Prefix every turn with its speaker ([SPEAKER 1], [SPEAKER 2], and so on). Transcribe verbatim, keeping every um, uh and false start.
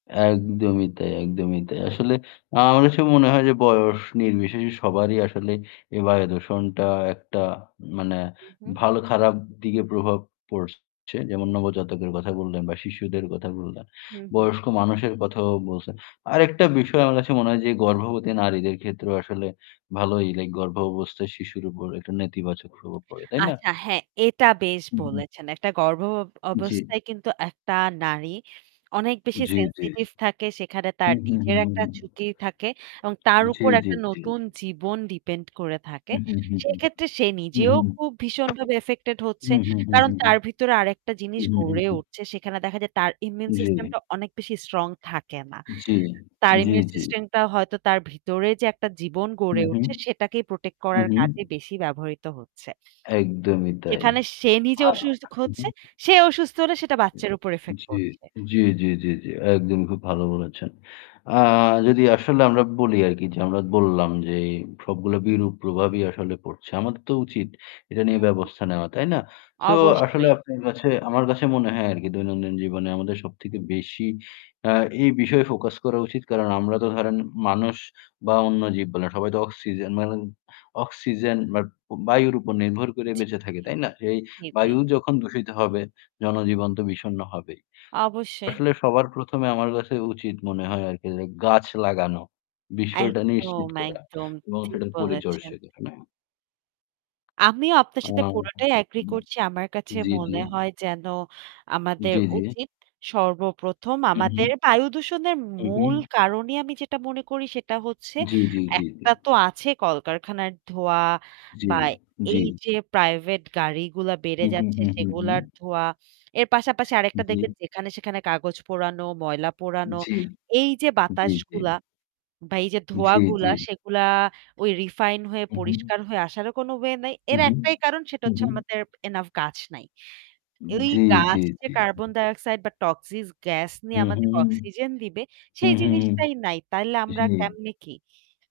[SPEAKER 1] একদমই তাই, একদমই তাই। আসলে আ আমার কাছে মনে হয় যে বয়স নির্বিশেষে সবারই আসলে এই বায়ু দূষণটা একটা মানে
[SPEAKER 2] হুম, হুম।
[SPEAKER 1] ভালো খারাপ দিকে প্রভাব পড়ছে। যেমন নবজাতকের কথা বললেন বা শিশুদের কথা বললেন।
[SPEAKER 2] হুম, হুম।
[SPEAKER 1] বয়স্ক মানুষের কথাও বলছেন। আরেকটা বিষয় আমার কাছে মনে হয় যে গর্ভবতী নারীদের ক্ষেত্রেও আসলে ভালোই লাইক গর্ভাবস্থায় শিশুর উপর একটা নেতিবাচক প্রভাব পড়ে, তাই না?
[SPEAKER 2] আচ্ছা হ্যাঁ এটা বেশ
[SPEAKER 1] উ হু।
[SPEAKER 2] বলেছেন। একটা গর্ভ ব
[SPEAKER 1] জ্বী।
[SPEAKER 2] অবস্থায় কিন্তু একটা নারী অনেক বেশি
[SPEAKER 1] জ্বি, জ্বি।
[SPEAKER 2] সেনসিটিভ থাকে। সেখানে
[SPEAKER 1] হু,
[SPEAKER 2] তার
[SPEAKER 1] হু, হু,
[SPEAKER 2] নিজের
[SPEAKER 1] হু,
[SPEAKER 2] একটা
[SPEAKER 1] হু।
[SPEAKER 2] ঝুকি থাকে। এবং তার
[SPEAKER 1] জ্বী,
[SPEAKER 2] উপর
[SPEAKER 1] জ্বী,
[SPEAKER 2] একটা
[SPEAKER 1] জ্বী।
[SPEAKER 2] নতুন জীবন ডিপেন্ড করে থাকে।
[SPEAKER 1] হুম, হুম, হুম,
[SPEAKER 2] সেক্ষেত্রে সে
[SPEAKER 1] হুম,
[SPEAKER 2] নিজেও
[SPEAKER 1] হুম,
[SPEAKER 2] খুব ভীষণভাবে ইফেক্টেড হচ্ছে।
[SPEAKER 1] হুম, হুম, হুম,
[SPEAKER 2] কারণ
[SPEAKER 1] হুম,
[SPEAKER 2] তার ভিতরে আরেকটা জিনিস
[SPEAKER 1] হুম, হুম, হুম,
[SPEAKER 2] গড়ে
[SPEAKER 1] হুম।
[SPEAKER 2] উঠছে। সেখানে দেখা যায় তার ইমিউন
[SPEAKER 1] জ্বী।
[SPEAKER 2] সিস্টেমটা অনেক বেশি স্ট্রং থাকে না।
[SPEAKER 1] জ্বী,
[SPEAKER 2] তার
[SPEAKER 1] জ্বী,
[SPEAKER 2] ইমিউন
[SPEAKER 1] জ্বী।
[SPEAKER 2] সিস্টেমটা হয়তো তার ভিতরে যে একটা জীবন
[SPEAKER 1] হু,
[SPEAKER 2] গড়ে
[SPEAKER 1] হু,
[SPEAKER 2] উঠছে সেটাকেই প্রটেক্ট
[SPEAKER 1] হু,
[SPEAKER 2] করার
[SPEAKER 1] হু।
[SPEAKER 2] কাজে বেশি ব্যবহৃত হচ্ছে।
[SPEAKER 1] একদমই তাই।
[SPEAKER 2] যেখানে সে নিজে
[SPEAKER 1] আ
[SPEAKER 2] অসুসখ
[SPEAKER 1] উহু,
[SPEAKER 2] হচ্ছে, সে অসুস্থ হলে সেটা বাচ্চার উপর ইফেক্ট
[SPEAKER 1] জ্বী,
[SPEAKER 2] পড়ছে।
[SPEAKER 1] জ্বি, জ্বি, জি, জি। একদমই খুব ভালো বলেছেন। আ যদি আসলে আমরা বলি আরকি যে আমরা বললাম যে সবগুলা বিরূপ প্রভাবই আসলে পড়ছে। আমাদের তো উচিত এটা
[SPEAKER 2] হু,
[SPEAKER 1] নিয়ে
[SPEAKER 2] হু।
[SPEAKER 1] ব্যবস্থা নেওয়া। তাই না? সো আসলে
[SPEAKER 2] অবশ্যই।
[SPEAKER 1] আপনার কাছে আমার কাছে মনে হয় আরকি দৈনন্দিন জীবনে আমাদের সবথেকে বেশি আ এই বিষয়ে ফোকাস করা উচিত। কারণ আমরা তো ধরেন মানুষ বা অন্য জীব বলে। সবাই তো অক্সিজেন মা অক্সিজেন বাট বায়ুর উপর নির্ভর করে
[SPEAKER 2] জি,
[SPEAKER 1] বেঁচে থাকে,
[SPEAKER 2] জি।
[SPEAKER 1] তাই না? যে এই
[SPEAKER 2] জি, জি।
[SPEAKER 1] বায়ু যখন দূষিত হবে জনজীবন তো বিষণ্ণ হবেই।
[SPEAKER 2] অবশ্যই।
[SPEAKER 1] আসলে সবার প্রথম এ আমার কাছে উচিত মনে হয় আরকি যে গাছ লাগানো বিষয়টা
[SPEAKER 2] একদম,
[SPEAKER 1] নিশ্চিত করা
[SPEAKER 2] একদম
[SPEAKER 1] এবং
[SPEAKER 2] ঠিক
[SPEAKER 1] সেটার
[SPEAKER 2] বলেছেন।
[SPEAKER 1] পরিচর্চা [unintelligible]
[SPEAKER 2] আমিও আপনার
[SPEAKER 1] আ
[SPEAKER 2] সাথে পুরোটাই এগ্রি করছি। আমার কাছে
[SPEAKER 1] জ্বী, জ্বী।
[SPEAKER 2] মনে হয় যেন আমাদের
[SPEAKER 1] জ্বি, জ্বি।
[SPEAKER 2] উচিত। সর্বপ্রথম
[SPEAKER 1] হু,
[SPEAKER 2] আমাদের
[SPEAKER 1] হু।
[SPEAKER 2] বায়ুদূষণের
[SPEAKER 1] হু,
[SPEAKER 2] মূল
[SPEAKER 1] হু।
[SPEAKER 2] কারণই আমি যেটা মনে করি সেটা হচ্ছে
[SPEAKER 1] জ্বী, জ্বী, জ্বী, জ্বী।
[SPEAKER 2] একটা তো আছে কলকারখানার ধোয়া
[SPEAKER 1] জ্বি,
[SPEAKER 2] বা
[SPEAKER 1] জ্বি।
[SPEAKER 2] এইযে প্রাইভেট গাড়িগুলা বেড়ে
[SPEAKER 1] হু, হু,
[SPEAKER 2] যাচ্ছে
[SPEAKER 1] হু, হু।
[SPEAKER 2] সেগুলার ধোয়া। এর পাশাপাশি আরেকটা
[SPEAKER 1] জ্বী।
[SPEAKER 2] দেখবেন যেখানে সেখানে কাগজ পোড়ানো, ময়লা পোড়ানো,
[SPEAKER 1] জ্বি,
[SPEAKER 2] এইযে
[SPEAKER 1] জ্বি, জ্বি।
[SPEAKER 2] বাতাসগুলা বা এই যে ধোঁয়া
[SPEAKER 1] জ্বী,
[SPEAKER 2] গুলা
[SPEAKER 1] জ্বী।
[SPEAKER 2] সেগুলা ওই রিফাইন হয়ে
[SPEAKER 1] হু, হু।
[SPEAKER 2] পরিষ্কার হয়ে আসারও কোনো ওয়ে নাই।
[SPEAKER 1] হু,
[SPEAKER 2] এর
[SPEAKER 1] হু,
[SPEAKER 2] একটাই কারণ সেটা
[SPEAKER 1] হু,
[SPEAKER 2] হচ্ছে
[SPEAKER 1] হু।
[SPEAKER 2] আমাদের enough গাছ নাই। এই
[SPEAKER 1] জ্বী,
[SPEAKER 2] গাছ
[SPEAKER 1] জ্বী,
[SPEAKER 2] যে
[SPEAKER 1] জ্বী।
[SPEAKER 2] কার্বন ডাইঅক্সাইড বা টক্সিস গ্যাস নিয়ে
[SPEAKER 1] হুম,
[SPEAKER 2] আমাদের
[SPEAKER 1] হুম, হুম।
[SPEAKER 2] অক্সিজেন দিবে
[SPEAKER 1] হুম,
[SPEAKER 2] সেই
[SPEAKER 1] হুম, হুম।
[SPEAKER 2] জিনিসটাই নাই। তাইলে আমরা
[SPEAKER 1] জ্বী।
[SPEAKER 2] কেমনে কি?